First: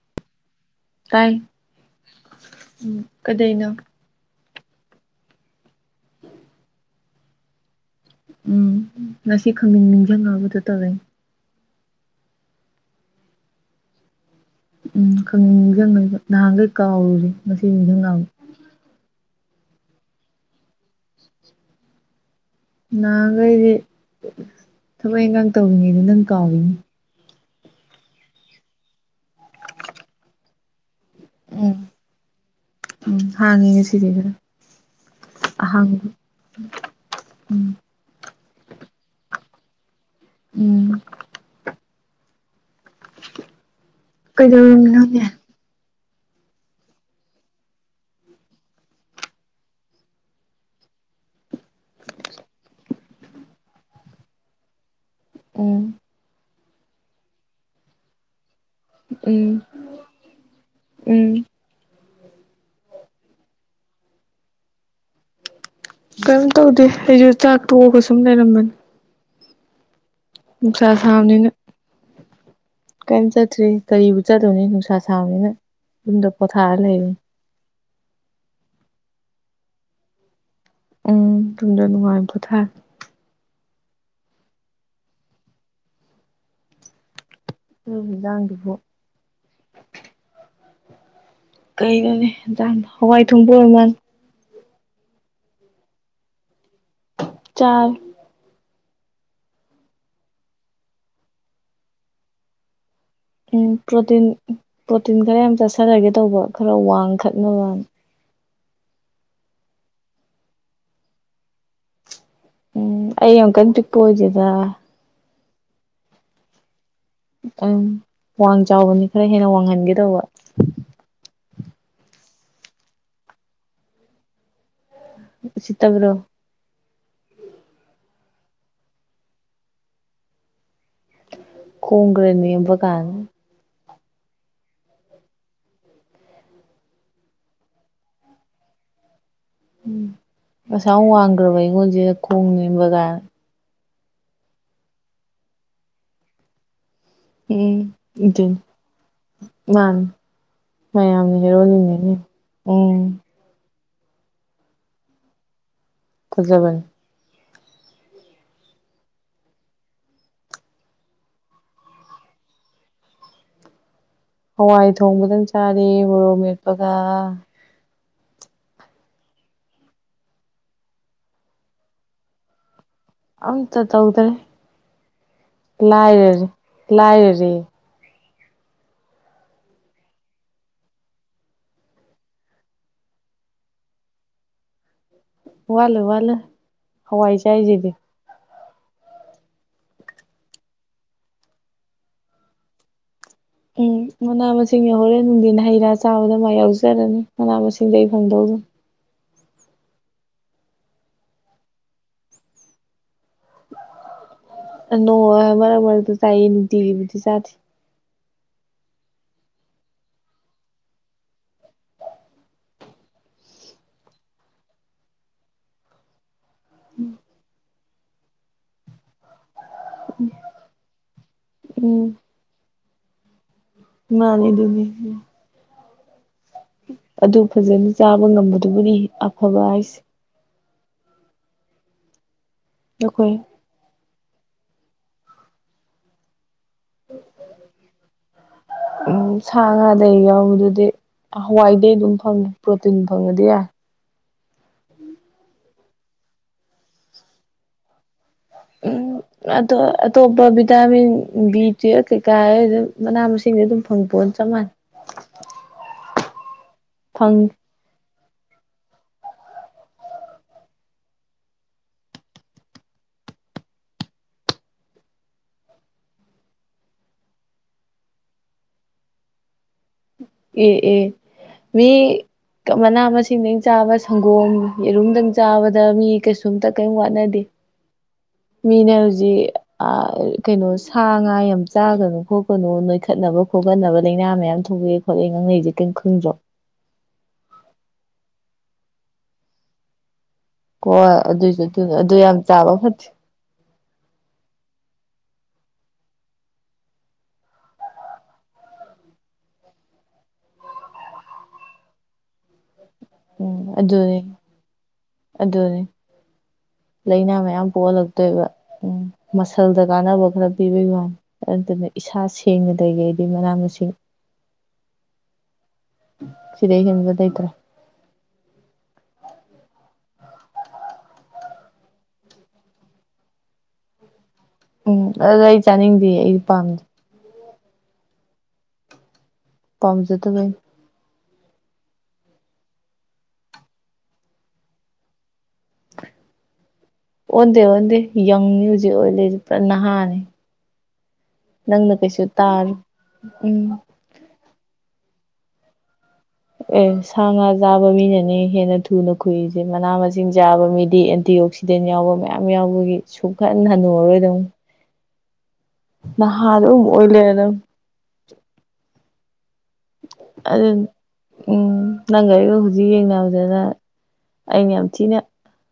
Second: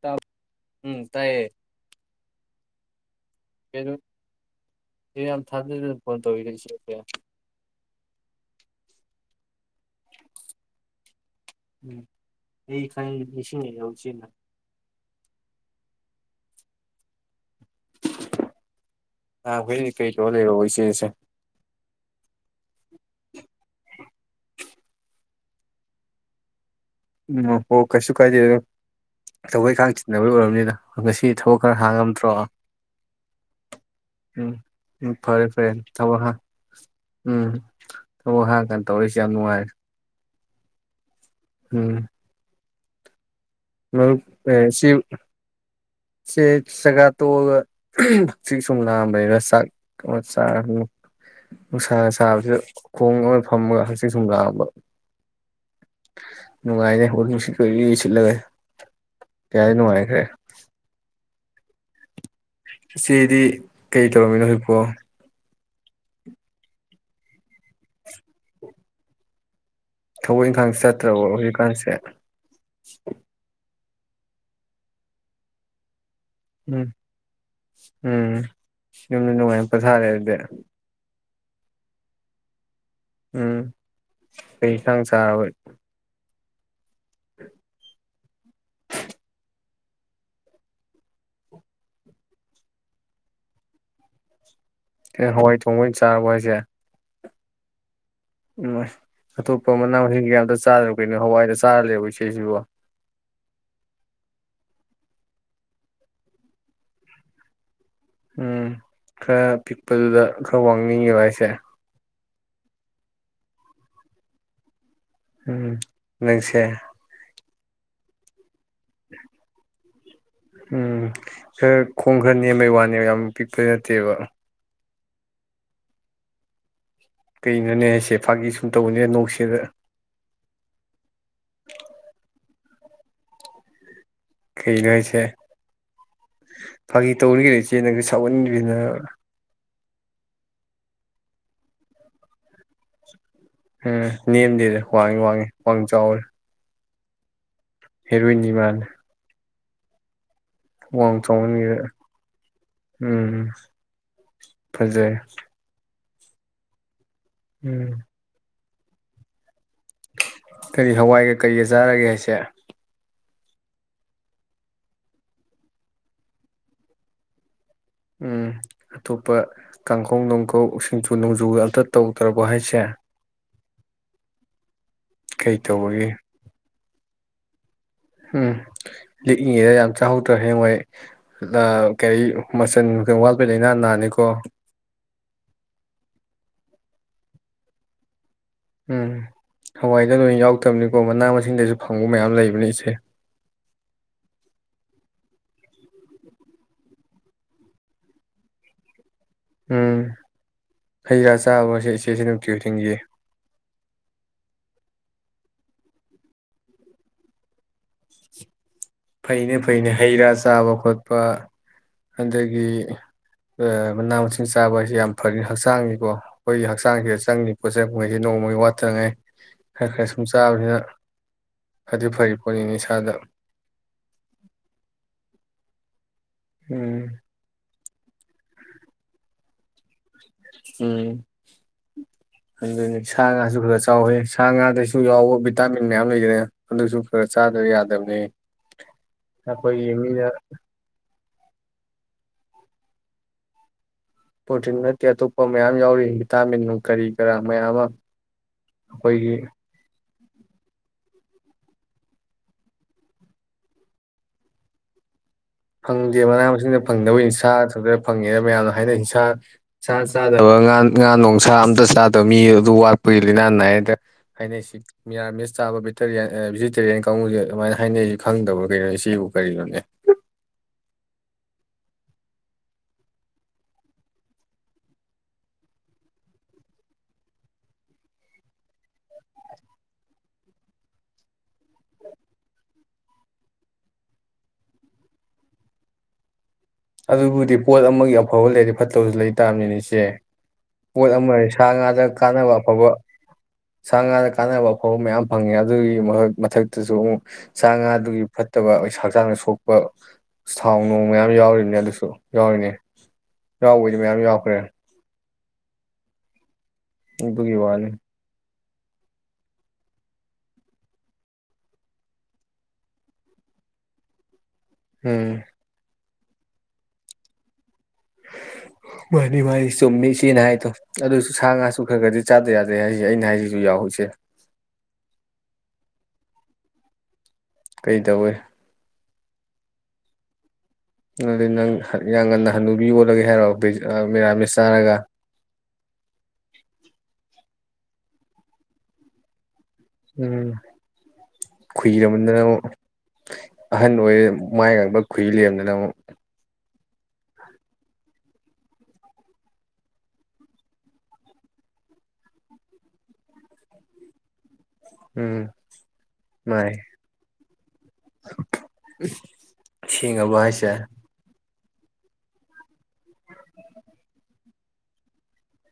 ꯇꯥꯎ ꯎꯝ ꯇꯥꯏꯌꯦ ꯎꯝ ꯀꯗꯩꯅꯣ ꯀꯩꯅꯣ ꯌꯥꯝ ꯊꯥꯖꯗꯅ ꯐꯣꯟ ꯇꯧꯔꯁꯤ ꯑꯦ ꯎꯝ ꯉꯁꯤ ꯈꯪꯅꯤꯡ ꯅꯤꯡꯁꯤꯡꯉꯕꯗꯨ ꯇꯧꯋꯦ ꯎꯝ ꯑꯩ ꯈ ꯪꯅꯤꯡꯁꯤꯡꯉꯩꯔ ꯏꯆꯦꯅ ꯎꯝ ꯈꯪ ꯅꯤꯡꯁꯤꯡꯉꯩꯕ ꯅꯍꯥꯟꯈꯩ ꯀꯥꯎꯔꯨꯁꯦ ꯉꯁꯤ ꯅꯤꯡꯁꯤꯡꯉꯛꯑꯕ ꯅꯍꯥꯟꯈꯩ ꯀꯩ ꯇꯧꯔꯒ ꯂꯩꯔꯣꯕ ꯏꯆꯦꯁꯦ ꯅꯍꯥꯟꯈꯩꯗꯤ ꯊꯕꯛ ꯏꯟꯈꯥꯡ ꯇꯧꯔꯤꯉꯩꯗ ꯅꯪ ꯀꯥꯎꯏꯅꯤ ꯎꯝ ꯍꯣꯏ ꯀꯩꯁꯨ ꯀꯥꯏꯗꯦ ꯑꯗꯣ ꯊꯕꯛ ꯏꯈꯥꯡ ꯆꯤꯟꯅꯕꯩ ꯑꯣꯏꯔꯝꯅꯤꯗ ꯉꯁꯤ ꯊꯕꯛ ꯈꯔ ꯎꯝ ꯍꯥꯡꯉꯝꯗ꯭ꯔꯣ ꯎꯝ ꯍꯥꯡꯉꯦ ꯉꯁꯤꯗꯤ ꯈꯔ ꯎꯝ ꯎꯝ ꯐꯔꯦ ꯐꯔꯦ ꯑꯍꯥꯡꯕ ꯊꯕꯛ ꯍꯥꯡ ꯎꯝ ꯊꯕꯛ ꯍꯥꯡꯀꯥꯟ ꯇꯧꯔꯛꯢꯁꯦ ꯌꯥꯝ ꯅꯨꯡꯉꯥꯏꯔꯦ [unintelligible] ꯎꯝ ꯎꯝ [unintelligible] ꯃꯔꯨꯞ ꯑꯦ ꯁꯤ ꯀꯩꯗꯧꯔꯝꯃꯤꯅꯣꯅꯦ ꯆꯦ ꯆꯒꯥ ꯇꯣꯛꯑꯒ ꯍꯆꯤꯛ ꯁꯨꯝ ꯂꯥꯡꯑꯝꯕꯅꯤꯗ ꯆꯥꯛ ꯑꯃ ꯆꯥꯔ ꯅꯨꯡꯁꯥ ꯁꯥꯕꯁꯤꯗ ꯈꯣꯡ ꯑꯃ ꯐꯝꯃꯒ ꯍꯆꯤꯛ ꯁꯨꯝ ꯂꯥꯡꯑꯝꯕ ꯎꯝ ꯅꯨꯡꯉꯥꯏꯔꯦ ꯍꯣꯔ ꯅꯨꯡꯁꯤꯠ ꯀꯣꯏ ꯁꯤꯠꯂꯒ ꯎꯝ ꯀꯌꯥ ꯅꯨꯡꯉꯥꯏꯈ꯭ꯔꯦ ꯎꯝ ꯁꯤꯗꯤ ꯀꯩ ꯇꯧꯔꯝꯃꯤꯅꯣ ꯍꯧꯖꯤꯛꯄꯣ ꯀꯔꯤꯝ ꯇꯧꯗꯦ ꯑꯩꯁꯨ ꯆꯥꯛ ꯇꯣꯛꯑꯒ ꯁꯨꯝ ꯂꯩꯔꯝꯕꯅꯤ ꯊꯕꯛ ꯏꯟꯈꯥꯡ ꯅꯨꯡꯁꯥ ꯆꯠꯇ꯭ꯔꯕ ꯍꯧꯖꯤꯛꯀꯥꯟꯁꯦ ꯀꯝ ꯆꯇ꯭ꯔꯤ ꯀꯔꯤꯕꯨ ꯆꯗꯧꯅꯤ ꯅꯨꯡꯁꯥ ꯁꯥꯥꯡꯕꯅꯤꯅ ꯌꯨꯝꯗ ꯄꯣꯊꯥꯔ ꯎꯝ ꯂꯩꯌꯦꯦ ꯎꯝ ꯌꯨꯝꯗ ꯅꯨꯡꯉꯥꯏꯅ ꯄꯊꯥꯔꯦ ꯑꯗꯨꯗꯤ ꯎꯝ ꯇꯝꯗꯅꯅꯨꯡꯉꯥꯏ ꯀꯣ ꯊꯥ ꯎꯝ ꯀꯩ ꯊꯥꯡ ꯆꯥꯔꯕꯣꯏ ꯎ ꯟꯖꯥꯡꯗꯨꯕꯨꯣ ꯀꯩꯩꯅꯣꯅꯤꯟꯖꯥꯡ ꯍꯋꯥꯏ ꯊꯣꯡꯕ ꯑꯣꯏꯃꯜ ꯑꯦ ꯍꯋꯥꯏ ꯊꯣꯡꯕꯣꯏ ꯆꯥꯔꯕ ꯍꯥꯏꯁꯦ ꯆꯔ ꯎꯣꯏ ꯑꯇꯣꯞꯄ ꯑꯃꯅꯪ ꯍꯤꯡ ꯀꯩꯝꯇ ꯆꯥꯗꯅꯕ ꯀꯩꯅꯣ ꯍꯋꯥꯏꯗ ꯆꯥꯔꯂꯦꯕ ꯏꯁꯩꯁꯤꯕꯣ ꯎꯝ ꯄ꯭ꯔꯣꯇꯤꯟ ꯄ꯭ꯔꯣꯇꯤꯟ ꯈꯔ ꯌꯥꯝ ꯆꯠꯊꯔꯒꯦ ꯇꯧꯕ ꯈꯔ ꯋꯥꯡꯈꯠꯅꯕ ꯎꯝ ꯈꯔ ꯄꯤꯛꯄꯗꯨꯗ ꯈꯔ ꯋꯥꯡꯅꯤꯡꯉꯦꯕ ꯍꯥꯏꯁꯦ ꯎꯝ ꯑꯣꯟ ꯀꯟꯇꯤ ꯄꯗꯤꯦꯗꯥ ꯎꯝꯁꯦ ꯑ ꯋꯥꯡ ꯆꯥꯎꯕꯅꯤ ꯈꯔ ꯍꯦꯟꯅ ꯋꯥꯡꯍꯟꯒꯦ ꯇꯧꯕ ꯎꯝ ꯈꯔ ꯈꯣꯡ ꯈꯔꯅꯦꯦꯝ ꯃꯩ ꯋꯥꯅꯦꯕ ꯌꯥꯝ ꯄꯤꯛꯄ ꯅꯠꯇꯦꯕ ꯁꯤꯠꯇꯕ꯭ꯔꯣ ꯀꯩꯅꯅꯦꯁꯦ ꯐꯥꯒꯤ ꯁꯨꯝ ꯇꯧꯕꯅꯦ ꯅꯣꯛꯁꯤꯗ ꯀꯨꯒꯔꯦꯅꯤ ꯀꯥꯡ ꯀꯩꯅꯣ ꯍꯥꯏꯁꯦ ꯐꯥꯒꯤ ꯇꯧꯔꯤꯒꯦꯗ ꯏꯆꯦꯅꯒ ꯁꯥꯎꯍꯟꯕꯤꯅ꯭ꯔ ꯎꯝ ꯉꯁꯥ ꯋꯥꯡꯈ꯭ꯔꯕ ꯑꯩꯉꯣꯟꯁꯦ ꯈꯣꯡꯅꯤꯕ ꯀꯥ ꯎꯝ ꯅꯦꯝꯗꯦꯗ ꯋꯥꯡꯉꯤ ꯋꯥꯡꯉꯤ ꯋꯥꯡ ꯆꯥꯎꯔꯦ ꯎꯝ ꯏꯗ ꯍꯦꯔꯣꯏꯟꯅꯤ ꯃꯥꯜꯂꯦ ꯃꯥ ꯋꯥꯡ ꯃꯌꯥꯝꯅ ꯆꯥꯎꯃꯟꯒꯤꯗ ꯍꯔꯣꯅꯤꯡꯅꯦꯅꯦ ꯎ ꯎꯝ ꯐꯖꯩ ꯐꯖꯕꯅꯤ ꯎꯝ ꯀꯔꯤ ꯍꯋꯥꯏꯒ ꯀꯔꯤꯒ ꯆꯥꯔꯒꯦ ꯍꯥꯏꯁꯦ ꯍꯋꯥꯏ ꯊꯣꯡꯕꯗꯪ ꯆꯥꯔꯤ ꯃꯣꯔꯣꯛ ꯃꯦꯠꯄꯒ ꯎꯝ ꯑꯇꯣꯞꯄ ꯀꯥꯡꯈꯧ ꯅꯨꯡꯈꯧ ꯁꯤꯡꯖꯨ ꯅꯣꯡꯖꯨ ꯑꯜꯇ ꯇꯧꯗ꯭ꯔꯕ ꯍꯥꯏꯁꯦ ꯑ ꯇ ꯇꯧꯗ꯭ꯔꯦ ꯀꯩ ꯇꯧꯕꯒꯦ ꯂꯥꯏꯔꯥꯔꯦ ꯎꯝ ꯂꯤꯛꯏꯉꯩꯗ ꯌꯥꯝ ꯆꯥꯍꯧꯗ꯭ꯔ ꯍꯦꯉꯣꯏ ꯀꯔꯤ ꯃꯆꯜ ꯋꯥꯠꯄꯩ ꯂꯥꯏꯅꯥ ꯅꯥꯅꯤꯀꯣ ꯋꯥꯠꯂꯣꯏ ꯋꯥꯠꯂꯣꯌ ꯍꯋꯥꯏ ꯆꯥꯏꯁꯤꯗꯤ ꯎꯝ ꯍꯋꯥꯏꯗ ꯂꯣꯏ ꯌꯥꯎꯔꯛꯇꯕꯅꯤꯀꯣ ꯃꯅꯥ ꯃꯁꯤꯡꯗꯁꯨ ꯐꯪꯕ ꯃꯌꯥꯝ ꯂꯩꯕꯅꯤ ꯏꯆꯦ ꯎꯝ ꯃꯅꯥ ꯃꯁꯤꯡ ꯌꯥꯍꯣꯔꯦꯟ ꯅꯨꯡꯊꯤꯟ ꯍꯩ ꯔꯥ ꯆꯥꯕꯗ ꯃꯥꯥꯏ ꯌꯥꯎꯖꯔꯅꯤ ꯃꯅꯥ ꯃꯁꯤꯡꯗꯒꯤ ꯑꯩ ꯐꯪꯗꯧꯗꯅꯤ ꯎꯝ ꯍꯩ ꯔꯥ ꯆꯥꯕꯁꯦ ꯏꯆꯦꯁꯤ ꯅꯨꯡꯇꯤ ꯈꯨꯗꯤꯡꯒꯤ ꯅꯣꯡ ꯃꯥꯔꯛ ꯃꯥꯔꯛ ꯆꯥꯏꯌꯦ ꯅꯨꯛꯇꯤꯒꯤꯗꯤ ꯆꯥꯗꯦ ꯐꯩꯅ ꯐꯩꯅ ꯍꯩ ꯔꯥ ꯆꯥꯕ ꯈꯣꯠꯄ ꯑꯗꯒꯤ ꯃꯅꯥ ꯃꯁꯤꯡ ꯆꯥꯕ ꯍꯥꯏꯁꯦ ꯌꯥꯝ ꯐꯅꯤ ꯍꯛꯆꯥꯡꯅꯤꯀꯣ ꯑꯩꯈꯣꯏꯒꯤ ꯍꯛꯆꯥꯡꯁꯤꯗ ꯆꯪꯗꯦ ꯄꯣꯠ ꯁꯩ [inaudible] ꯅꯣꯡꯃꯒꯤ ꯋꯥꯠꯇꯅꯉꯩ ꯈꯔ ꯈꯔ ꯁꯨꯝ ꯆꯥꯕꯅꯤꯅ ꯐꯗꯤ ꯐꯩ ꯄꯣꯠꯅꯤ ꯑꯥꯗꯥ ꯃꯥꯅꯤ ꯑꯗꯨꯅꯤ ꯎꯝ ꯑꯗꯨ ꯐꯖꯅ ꯆꯥꯕ ꯉꯝꯕꯗꯨꯕꯨꯗꯤ ꯑꯐꯕ ꯍꯥꯏꯁꯦ ꯎꯝ ꯑꯗꯨꯅꯤ ꯁꯥ ꯑꯩꯈꯣꯏ ꯉꯁꯨ ꯈꯔ ꯆꯥꯎꯋꯦ ꯁꯥ ꯉꯥꯗꯁꯨ ꯌꯥꯎꯕ ꯚꯤꯇꯥꯃꯤꯟ ꯃꯌꯥꯝ ꯂꯩꯈ꯭ꯔꯦ ꯑꯗꯨꯁꯨ ꯈꯔ ꯆꯥꯗꯕ ꯌꯥꯗꯕꯅꯤ ꯑꯩꯈꯣꯏ ꯌꯦꯡꯃꯤꯅ ꯍꯋꯥꯏꯗꯤ ꯑꯗꯨꯝ ꯐꯪꯉꯦ ꯄ꯭ꯔꯣꯇꯤꯟ ꯐꯪꯉꯗꯤ ꯌꯥꯏ ꯄ꯭ꯔꯣꯇꯤꯟ ꯅꯠꯇꯦ ꯑꯇꯣꯞꯄ ꯃꯌꯥꯝ ꯌꯥꯎꯔꯤ ꯚꯤꯇꯥꯃꯤꯟ ꯀꯔꯤ ꯎꯝ ꯑꯩꯈꯣꯏꯒꯤ ꯑꯗ ꯑꯇꯣꯞꯄ ꯚꯤꯇꯥꯃꯤꯟ ꯕꯤ ꯇꯨ ꯀꯩꯀꯥ ꯑꯗꯨ ꯃꯅꯥ ꯃꯁꯤꯡꯁ ꯑꯗꯨꯝ ꯐꯪꯄꯣ ꯆꯞ ꯃꯥꯟꯅꯩ ꯐꯪꯗꯦ ꯃꯅꯥ ꯃꯁꯤꯡꯗ ꯐꯪꯗꯕ ꯐꯪ ꯅꯤꯁꯥ ꯊꯖ ꯐꯪꯉꯦꯅ ꯃꯌꯥꯝꯅ ꯍꯥꯏꯅꯩ ꯁꯥ ꯆꯥꯗꯕ ꯉꯥ ꯉꯥ ꯅꯨꯡꯁꯥ ꯑꯝꯇ ꯆꯥꯗꯕ ꯃꯤ ꯑꯗꯨ ꯋꯥꯠꯄꯒꯤ ꯂꯤꯅꯥ ꯅꯥꯏꯗ ꯍꯥꯏꯅꯩ ꯁꯤ ꯃꯤꯔꯥꯃꯤꯁ ꯆꯥꯕ ꯚꯇꯌꯥꯟ ꯚꯦꯖꯤꯇꯦꯔꯤꯌꯥꯟ ꯀꯥꯡꯕꯨꯁꯦ ꯑꯗꯨꯃꯥꯏꯅ ꯍꯥꯏꯅꯩꯁꯤ ꯈꯪꯗꯕ ꯀꯩꯅꯣꯅꯦ ꯁꯤꯕꯨ ꯀꯔꯤꯅꯣꯅꯦ ꯑꯦ ꯑꯦ ꯃꯤ ꯃꯅꯥ ꯃꯁꯤꯡꯗꯒꯤ ꯆꯥꯕ ꯁꯪꯒꯣꯝ ꯌꯦꯔꯨꯝꯗꯪ ꯆꯥꯕꯗ ꯃꯤ ꯀꯩꯁꯨꯝꯇ ꯀꯔꯤꯝ ꯋꯥꯠꯅꯗꯦ ꯃꯤꯅ ꯍꯧꯖꯤꯛ ꯀꯩꯅꯣ ꯁꯥ ꯉꯥ ꯌꯥꯝ ꯆꯥꯒꯅꯨ ꯈꯣꯠꯀꯅꯨ ꯅꯣꯏꯈꯠꯅꯕ ꯈꯣꯠꯀꯠꯅꯕ ꯂꯩꯥꯏꯅꯥ ꯃꯌꯥꯝ ꯊꯣꯛꯤ ꯉꯥꯡꯅꯩꯔꯤꯁꯦ ꯀꯔꯤꯝ ꯈꯪꯗ꯭ꯔꯣ ꯑꯗꯨꯕꯨꯗꯤ ꯄꯣꯠ ꯑꯃꯒꯤ ꯑꯐꯕ ꯂꯩꯔꯗꯤ ꯐꯠꯇꯕꯁꯨ ꯂꯩ ꯇꯥꯕꯅꯤꯅꯦ ꯏꯆꯦ ꯄꯣꯠ ꯍꯣꯏ ꯑꯃ ꯑꯗꯨꯏꯁꯨ ꯁꯥ ꯑꯗꯨ ꯉꯥꯗ ꯑꯗꯨ ꯌꯥꯝ ꯀꯥꯟꯅꯕ ꯆꯥꯕ ꯑꯐꯕ ꯐꯠꯇꯦ ꯁꯥ ꯉꯥꯗ ꯀꯥꯟꯅꯕ ꯑꯐꯕ ꯃꯌꯥꯝ ꯐꯪꯉꯦ ꯑꯗꯨꯒꯤ ꯃꯊꯛꯇꯁꯨ ꯑꯃꯨꯛ ꯆꯥ ꯉꯥꯗꯨꯒꯤ ꯐꯠꯇꯕ ꯑꯩꯈ ꯍꯛꯆꯥꯡꯗ ꯁꯣꯛꯄ ꯊꯥꯎ ꯅꯨꯡ ꯃꯌꯥꯝ ꯌꯥꯎꯔꯤꯅꯤ ꯑꯗꯨꯁꯨ ꯌꯥꯎꯔꯤꯅꯦ ꯎꯝ ꯌꯥꯎꯕꯏꯗꯤ ꯑꯗꯨꯅꯤ ꯃꯌꯥꯝ ꯌꯥꯎꯈ꯭ꯔꯦ ꯑꯗꯨꯅꯤ ꯂꯥꯏꯅꯥ ꯑꯗꯨꯒꯤ ꯃꯌꯥꯝ ꯋꯥꯅꯤ ꯄꯣꯛꯍꯜꯂꯛꯇꯣꯏꯕ ꯎꯝ ꯃꯁꯜꯗ ꯀꯥꯟꯅꯕ ꯈꯔ ꯄꯤꯕꯩ ꯋꯥꯅꯤ ꯑꯗꯨꯅ ꯏꯁꯥ ꯁꯦꯡꯅ ꯂꯩꯈꯩꯗꯤ ꯃꯅꯥ ꯃꯁꯤꯡ ꯎꯝ ꯁꯤꯗꯩꯩ ꯍꯦꯟꯕꯥ ꯗꯩꯇꯔꯦ ꯃꯥꯅꯤ ꯃꯥꯅꯤ ꯆꯨꯝꯃꯤ ꯏꯆꯦꯅ ꯍꯥꯏꯗꯣ ꯑꯗꯨꯁꯨ ꯁꯥ ꯉꯥꯁꯨ ꯈꯔ ꯈꯔꯗꯤ ꯆꯥꯗ ꯌꯥꯗ꯭ꯔꯦ ꯍꯥꯏꯁꯦ ꯑꯩꯅ ꯍꯥꯏꯁꯤꯁꯨ ꯌꯥꯎꯍ ꯏꯆꯦ ꯎꯝ ꯑꯗꯨꯗ ꯑꯩ ꯆꯥꯅꯤꯡꯗꯦ ꯑꯩꯗꯤ ꯄꯥꯝꯗꯦ ꯀꯩ ꯇꯧꯋꯦ ꯄꯝꯁꯦꯗ ꯀ ꯑꯗꯨ ꯅꯪ ꯌꯥꯝ ꯉꯟꯅ ꯍꯟꯅꯨꯕꯤ ꯑꯣꯜꯂꯒꯦ ꯍꯥꯏꯔꯛꯑꯣ ꯃꯦꯔꯥꯃꯦꯁ ꯆꯥꯔꯒ ꯌ ꯑꯣ ꯎꯝ ꯅꯪꯅ ꯀꯩꯁꯨ ꯈꯨꯏꯔꯃꯗꯅꯨꯛ ꯇꯥꯔ ꯎꯝ ꯑꯍꯟ ꯑꯣꯏ ꯃꯥꯏ ꯉꯥꯡꯕ ꯈꯨꯍꯤ ꯂꯦꯝꯗꯅ ꯑꯃꯨꯛ ꯑꯦ ꯁꯥ ꯉꯥ ꯆꯥꯕ ꯃꯤꯅꯅꯦ ꯍꯦꯟꯅ ꯊꯨꯅ ꯈꯨꯏꯁꯦ ꯃꯅꯥ ꯃꯁꯤꯡ ꯆꯥꯕ ꯃꯤꯗꯤ ꯑꯦꯟꯇꯤ ꯑꯣꯛꯁꯤꯗꯦꯟ ꯌꯥꯎꯕ ꯃꯌꯥꯝ ꯌꯥꯎꯕꯒꯤ ꯁꯨꯡꯈꯟ ꯍꯜꯟꯅꯨꯨꯔꯔꯣꯏꯗ ꯎꯝ ꯅꯍꯥ ꯃꯥꯅꯤ ꯑꯗꯨꯝ ꯑꯣꯏꯂ ꯑꯗꯨꯝ ꯑ ꯦꯡꯉꯕ ꯍꯥꯏꯁꯦ ꯎꯝ ꯅꯪꯒꯒꯥꯔꯤꯒ ꯍꯧꯖꯤꯛ ꯌꯦꯡꯅꯕꯗꯅ ꯑꯩꯅ ꯌꯥꯝ ꯊꯤꯅ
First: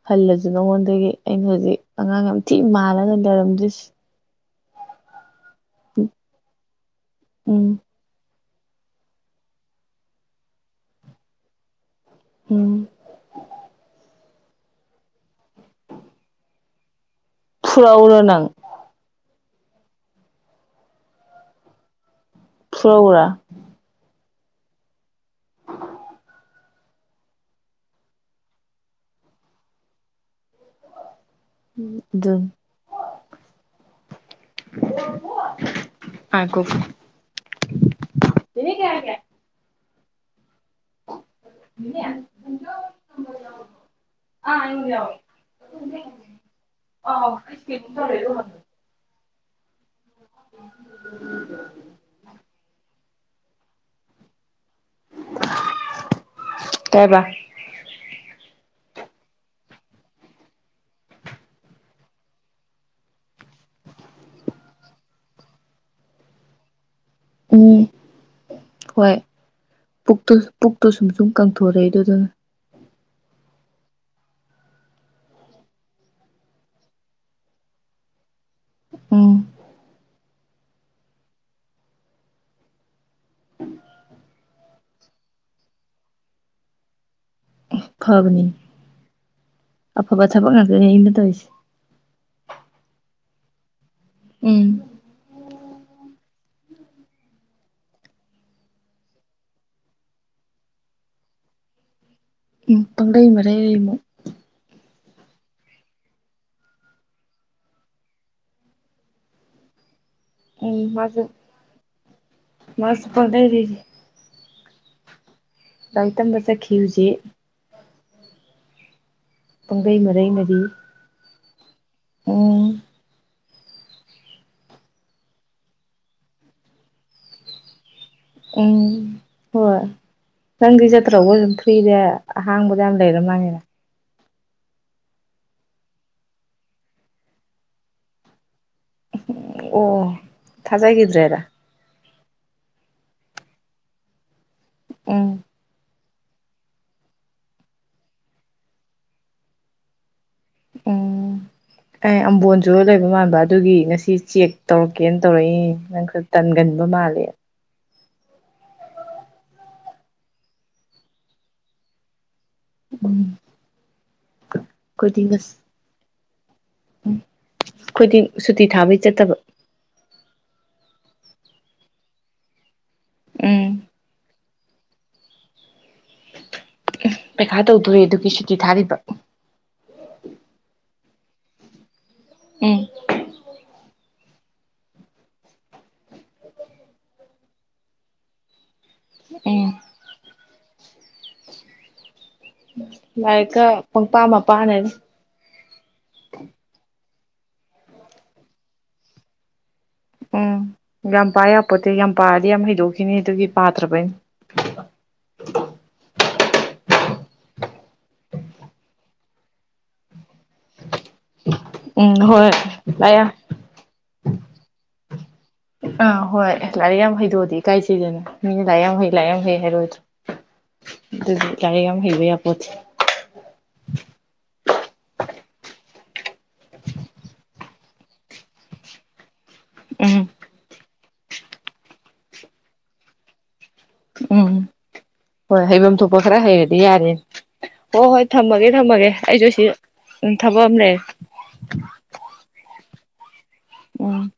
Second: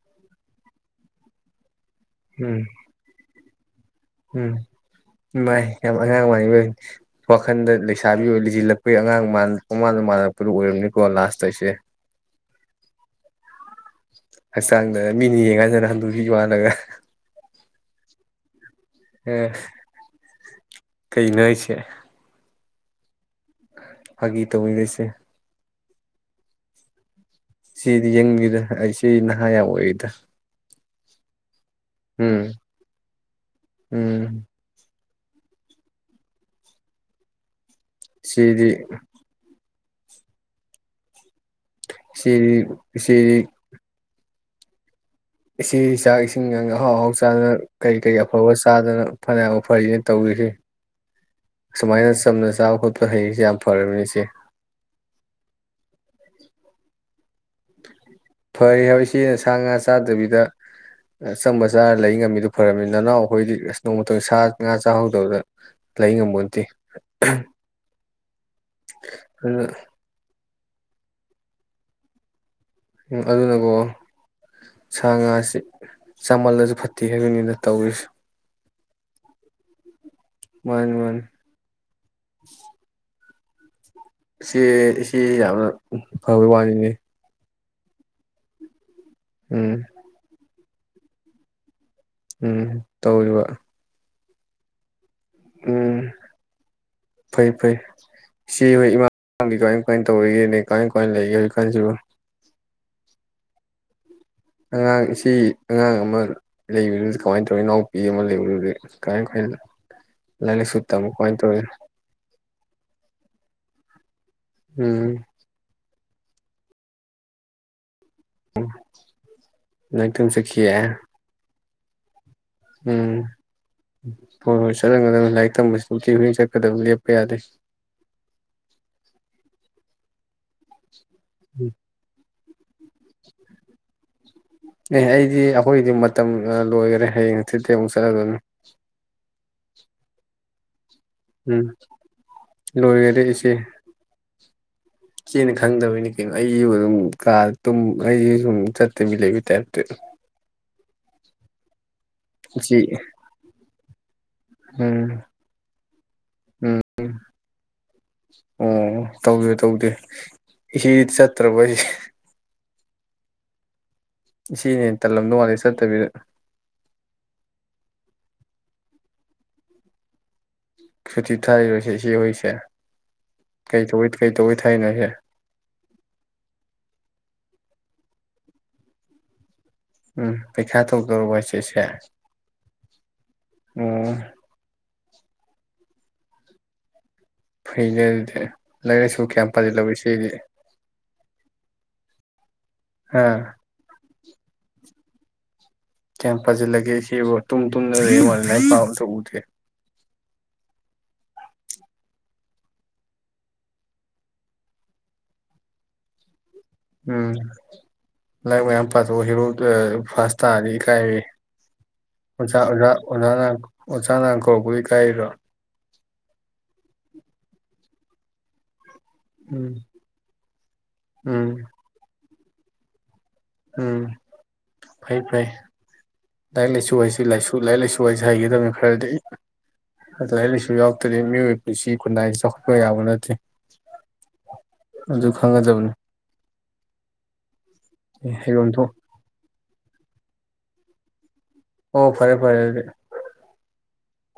ꯍꯜꯂꯁꯨ ꯅꯉꯣꯟꯗꯒꯤ ꯑꯩꯅ ꯍꯧꯖꯤꯛ ꯑꯉꯥꯡ ꯊꯤ ꯎꯝ ꯃꯥꯂꯅꯔ ꯁ ꯎꯝ ꯥꯏ ꯌꯥꯝ ꯑꯉꯥꯡ ꯑꯣꯏ ꯎꯝ ꯋꯥꯈꯟꯗ ꯂꯩꯁꯥꯕꯤ ꯑꯣꯏ ꯖꯤꯜꯂꯛꯄꯒꯤ ꯑꯉꯥꯡ ꯃꯃꯥꯟꯗ ꯃꯜꯂꯛꯄꯗꯨ ꯑꯣꯏꯔꯝꯅꯤꯀꯣ ꯂꯥꯁꯇ ꯑꯩꯁꯦ ꯎꯝ ꯍꯛꯆꯥꯡꯗ ꯃꯤꯅ ꯌꯦꯡꯉꯥꯟꯗꯅ ꯍꯟꯗꯣꯛꯈꯤ ꯋꯥꯜꯂꯒ ꯐꯨꯔꯧꯔꯅꯪ ꯑ ꯀꯩꯅꯁꯦ ꯐꯨꯔ ꯎꯨꯔꯥ ꯍꯥꯏ ꯏ ꯇꯕꯨꯣꯏꯗꯣꯏꯁꯤꯦ ꯁꯤꯗꯤ ꯌꯦꯡꯉꯗ ꯑꯩ ꯁꯤ ꯅꯍꯥ ꯌꯥꯝ ꯑꯣꯏꯔꯤꯗ ꯎ ꯑꯗꯨꯝ ꯎꯝ ꯎꯝ ꯍꯥꯏꯒꯣꯛ ꯁꯤꯗꯤ ꯁꯤꯔꯤ ꯁꯤꯔꯤ ꯑ ꯏꯣ ꯏꯆꯦ ꯆꯥꯛ ꯏꯁꯤꯡ ꯌꯥꯝꯪ ꯑꯍꯥꯎ ꯑꯍꯥꯎ ꯆꯥꯗꯅ ꯀꯔꯤ ꯀꯔꯤ ꯑꯐꯕ ꯆꯥꯗꯅ ꯐꯅꯕ ꯐꯩꯌꯦ ꯇꯧꯔꯤꯈꯤ ꯑꯁꯨꯃꯥꯏꯅ ꯆꯝꯅ ꯆꯥꯕ ꯈꯣꯠꯄ ꯍꯩꯁꯦ ꯌꯥꯝ ꯐꯔꯕꯅꯤꯁꯦ ꯍꯥꯏꯥꯏꯕ ꯐꯔꯤ ꯍꯥꯏꯣꯏ ꯁꯤꯅ ꯁꯥ ꯉꯥ ꯆꯥꯗꯕꯤꯗ ꯑꯆꯪꯝꯕ ꯆꯥꯔ ꯂꯩ ꯉꯝꯃꯤꯗꯨꯣ ꯐꯔꯝꯃꯤ ꯅꯅꯥꯎ ꯑꯩꯈꯣꯏꯗꯤ ꯑꯁ ꯅꯣꯡꯃꯇꯣꯡ ꯁꯥ ꯉꯥ ꯆꯥꯍꯧꯗꯕꯗ ꯂꯩ ꯉꯝꯕ ꯅꯠꯇꯦ ꯎꯝ ꯍꯣꯏ ꯑꯗꯨꯅ ꯄꯨ ꯇ ꯄꯨꯛꯇꯣ ꯁꯨꯝ ꯁꯨꯝ ꯀꯪꯊꯣꯔꯛꯏ ꯑꯗꯨꯗꯨꯅ ꯎ ꯑꯗꯨꯅꯀꯣ ꯁꯥ ꯉꯥꯁ ꯆꯥꯃꯜꯂꯁꯨ ꯐꯠꯇꯦ ꯍꯥꯏꯕꯅꯤꯅ ꯇꯧꯔꯤꯁꯦ ꯎꯝ ꯃꯥꯅꯤ ꯃꯥꯅꯤ ꯁꯤ ꯁꯤ ꯌꯥꯝꯅ ꯐꯕꯩ ꯋꯥꯅꯤꯅꯦ ꯈꯥꯕꯅꯤ ꯎꯝ ꯑꯐꯕꯥ ꯊꯥꯕꯛ ꯉꯥꯀ ꯗꯨꯅꯦ ꯑꯩꯅꯥ ꯇꯧꯏꯁꯦ ꯎꯝ ꯇꯧꯔꯤꯕ ꯎꯝ ꯎꯝ ꯐꯩ ꯐꯩ ꯁꯤ ꯍꯣꯏ ꯏꯃꯥꯒꯤ ꯀꯃꯥꯏ ꯀꯃꯥꯏꯅ ꯇꯧꯔꯤꯒꯦꯅꯦ ꯀꯃꯥꯏ ꯀꯃꯥꯏꯅ ꯂꯩꯒꯦ ꯍꯧꯖꯤ ꯀꯥꯟꯁꯤꯕ ꯎꯝ ꯄꯡꯂꯩ ꯃꯔꯩ ꯔꯤꯃꯣꯏ ꯑꯉꯥꯡ ꯏꯆꯦ ꯑꯉꯥꯡ ꯑꯃ ꯂꯩꯕꯗꯨꯗ ꯀꯃꯥꯏꯅ ꯇꯧꯔꯤ ꯏꯅꯥꯎꯄꯤ ꯑꯃ ꯂꯩꯕꯗꯨꯗꯤ ꯀꯃꯥꯏ ꯀꯃꯥꯏꯅ ꯂꯥꯏꯔꯤꯛ ꯎꯝ ꯂꯥꯏꯁꯨ ꯇꯝꯕ ꯃꯁꯦ ꯀꯃꯥꯏꯅ ꯇꯧꯔꯤ ꯃꯁꯦ ꯄꯡꯂꯩ ꯂꯩꯔꯤ ꯎꯝ ꯂꯥꯏꯔꯤꯛ ꯇꯝꯕ ꯆꯠꯈꯤ ꯍꯧꯖꯤꯛ ꯎꯝ ꯄꯡꯂꯩ ꯃꯔꯩ ꯃꯔꯤ ꯎꯝ ꯍꯣꯏ ꯍꯣꯏ ꯁꯔꯣꯏ ꯉꯔꯣꯏ ꯂꯥꯏꯔꯤꯛ ꯇꯝꯕꯁꯤꯕꯨꯗꯤ ꯅꯨꯡꯇꯤ ꯈꯨꯗꯤꯡ ꯆꯠꯀꯗꯕ ꯂꯦꯞꯄ ꯌꯥꯗꯦ ꯎꯝ ꯍꯣꯏ ꯅꯥꯡꯗꯤ ꯆꯠꯇꯔ꯭ꯕꯣ ꯑꯗꯨꯝ ꯎꯝ ꯐ꯭ꯔꯤꯅꯦ ꯑꯍꯥꯡꯕꯗ ꯌꯥꯝ ꯂꯩꯔꯝ ꯃꯥꯥꯡꯉꯦꯅ ꯑꯦ ꯑꯩꯗꯤ ꯑꯩꯈꯣꯏꯒꯤꯗꯤ ꯃꯇꯝ ꯂꯣꯏꯈꯔꯦ ꯍꯌꯦꯡ ꯍꯪꯁꯤꯠꯇꯩ ꯑꯃꯨꯛ ꯆꯠꯂꯗꯣꯏꯅꯤ ꯑꯣ ꯊꯥꯖꯥꯒꯤꯗꯔ꯭ꯦ ꯎꯝ ꯂꯣꯏꯔꯗꯤ ꯏꯆꯦ ꯎꯝ ꯆꯦꯅ ꯈꯪꯗꯕꯩꯅꯦ ꯑꯩꯒꯤꯕꯨ ꯑꯗꯨꯝ ꯀꯥꯗ ꯇꯨꯃ ꯑꯩꯒꯤ ꯁꯨꯝ ꯆꯠꯇꯕꯤ ꯂꯩꯕꯩ ꯇꯥꯏꯞꯇꯥ ꯎꯝ ꯑꯦ ꯏꯆꯦ ꯑꯝꯕꯣꯟꯆꯨꯔꯥ ꯂꯩꯕ ꯃꯥꯟꯕ ꯑꯗꯨꯒꯤ ꯉꯁꯤ ꯆꯦꯛ ꯇꯧꯔꯛꯀꯦꯅ ꯎꯝ ꯇꯧꯔꯛꯏ ꯅꯪ ꯈꯔ ꯎꯝ ꯇꯟꯒꯟꯕ ꯃꯥꯜꯂꯦ ꯑꯣ ꯇꯧꯗꯦ ꯇꯧꯗꯦ ꯏꯆꯦ ꯆꯠꯇ꯭ꯔꯕ ꯑꯩꯁꯦ ꯎꯝ ꯏꯆꯦꯅꯦꯅꯥ ꯇꯜꯂꯝꯗꯧ ꯃꯥꯂꯤ ꯆꯠꯇꯕꯤꯗ ꯎꯝ ꯑꯩꯈꯣꯏꯗꯤ ꯁꯨꯇꯤ ꯊꯥꯕꯩ ꯆꯠꯇꯕ ꯁꯨꯇꯤ ꯊꯥꯏꯔꯤꯔꯣꯁꯦ ꯏꯆꯦ ꯍꯣꯏꯁꯦ ꯎꯝ ꯀꯩꯊꯣꯡꯕꯩ ꯐꯦꯠ ꯇꯧꯕꯩ ꯊꯥꯏꯅꯣ ꯍꯥꯏꯁꯦ ꯄꯩꯈꯥ ꯇꯧꯗꯣꯔꯦ ꯑꯗꯨꯒꯤ ꯁꯨꯇꯤ ꯊꯥꯔꯤꯕ ꯎꯝ ꯄꯩꯈꯌ꯭ꯥ ꯇꯥꯗꯣꯔꯕꯣ ꯍꯥꯏꯁꯦ ꯆꯦ ꯎꯝ ꯎꯝ ꯐꯩꯖ ꯑꯗꯨꯗ ꯂꯥꯏꯛꯥꯏꯁꯨ ꯀꯌꯥꯝ ꯎꯝ ꯐꯥꯖꯜ ꯂꯧꯏ ꯁꯤꯗꯤ ꯍꯥ ꯂꯥꯏꯀ ꯄꯨꯡꯄꯥꯥꯃ ꯄꯅꯅꯤ ꯕ ꯇꯨ ꯇꯅ ꯄ ꯇꯕꯨꯗꯦ ꯎꯝ ꯌꯥꯝ ꯄꯥꯌꯥꯄꯣꯠꯇꯦ ꯌꯥꯝ ꯄꯥꯔꯗꯤ ꯌꯥꯝ ꯍꯩꯗꯣꯛꯈꯤꯅꯤ ꯑꯗꯨꯒꯤ ꯄꯥꯗ꯭ꯔꯕꯅ ꯎꯝ ꯂꯥꯏꯔꯤꯛ ꯃꯌꯥꯝ ꯄꯥꯊꯣꯛꯑꯣ ꯍꯦꯔꯣ ꯐꯥꯁ ꯇꯥꯔꯗꯤ ꯏꯀꯥꯏꯔꯤ ꯎꯝ ꯍꯣꯏ ꯑꯣꯖꯥ ꯂꯥꯏꯔꯤꯛ ꯑꯣꯖꯥꯅ ꯀꯣ ꯀꯏ ꯀꯥꯏꯔ ꯑꯥ ꯍꯣꯏ ꯂꯥꯏꯔꯤꯛ ꯌꯥꯝ ꯍꯩꯗꯑꯗꯤ ꯏꯀꯥꯏꯁꯤꯦꯗꯅ ꯃꯤꯅꯥꯏꯛ ꯌꯥꯝ ꯍꯩ ꯂꯥꯏꯛ ꯌꯥꯝ ꯍꯩ ꯎꯝ ꯍꯥꯏꯔꯣꯏ ꯑꯗꯨꯣ ꯑꯗꯨꯗꯤ ꯎꯝ ꯂꯥꯏꯔꯤꯛ ꯌꯥꯝ ꯍꯩꯕ ꯌꯥ ꯃ ꯎꯝ ꯐꯩ ꯐꯩ ꯂꯥꯏꯔꯤꯛ ꯂꯥꯏꯁꯨ ꯍꯥꯏꯁꯤ ꯂꯥꯏꯁꯨ ꯂꯥꯏꯔꯤꯛ ꯂꯥꯏꯁꯨ ꯍꯥꯏꯁꯤ ꯍꯩꯒꯗꯕꯅꯤ ꯈꯔꯗꯤ ꯎꯝ ꯂꯥꯏꯔꯤꯛ ꯂꯥꯏꯁꯨ ꯌꯥꯎꯗ꯭ꯔ ꯃꯤꯑꯣꯏꯕ ꯄꯨꯟꯁꯤ ꯈꯨꯟꯅꯥꯏꯗ ꯆꯥꯎꯈꯠꯄ ꯌꯥꯕ ꯅꯠꯇꯦ ꯎꯝ ꯑꯗꯨ ꯍꯣꯏ ꯈꯪꯒꯗꯕꯅꯤ ꯍꯩꯐꯝ ꯊꯣꯛꯄ ꯈꯔ ꯍꯩꯔꯗꯤ ꯌꯥꯔꯦ ꯍꯣꯏ ꯍꯣꯏ ꯊꯝꯃꯒꯦ ꯍꯩꯐꯝ ꯊꯣꯛ ꯊꯝꯃꯒꯦ ꯑꯩꯁꯨ ꯁꯤ ꯎ ꯊꯥꯕꯑ ꯑꯃꯅꯦ ꯑꯣ ꯐꯔꯦ ꯐꯔꯦ ꯑꯗꯨꯗꯤ ꯎꯝ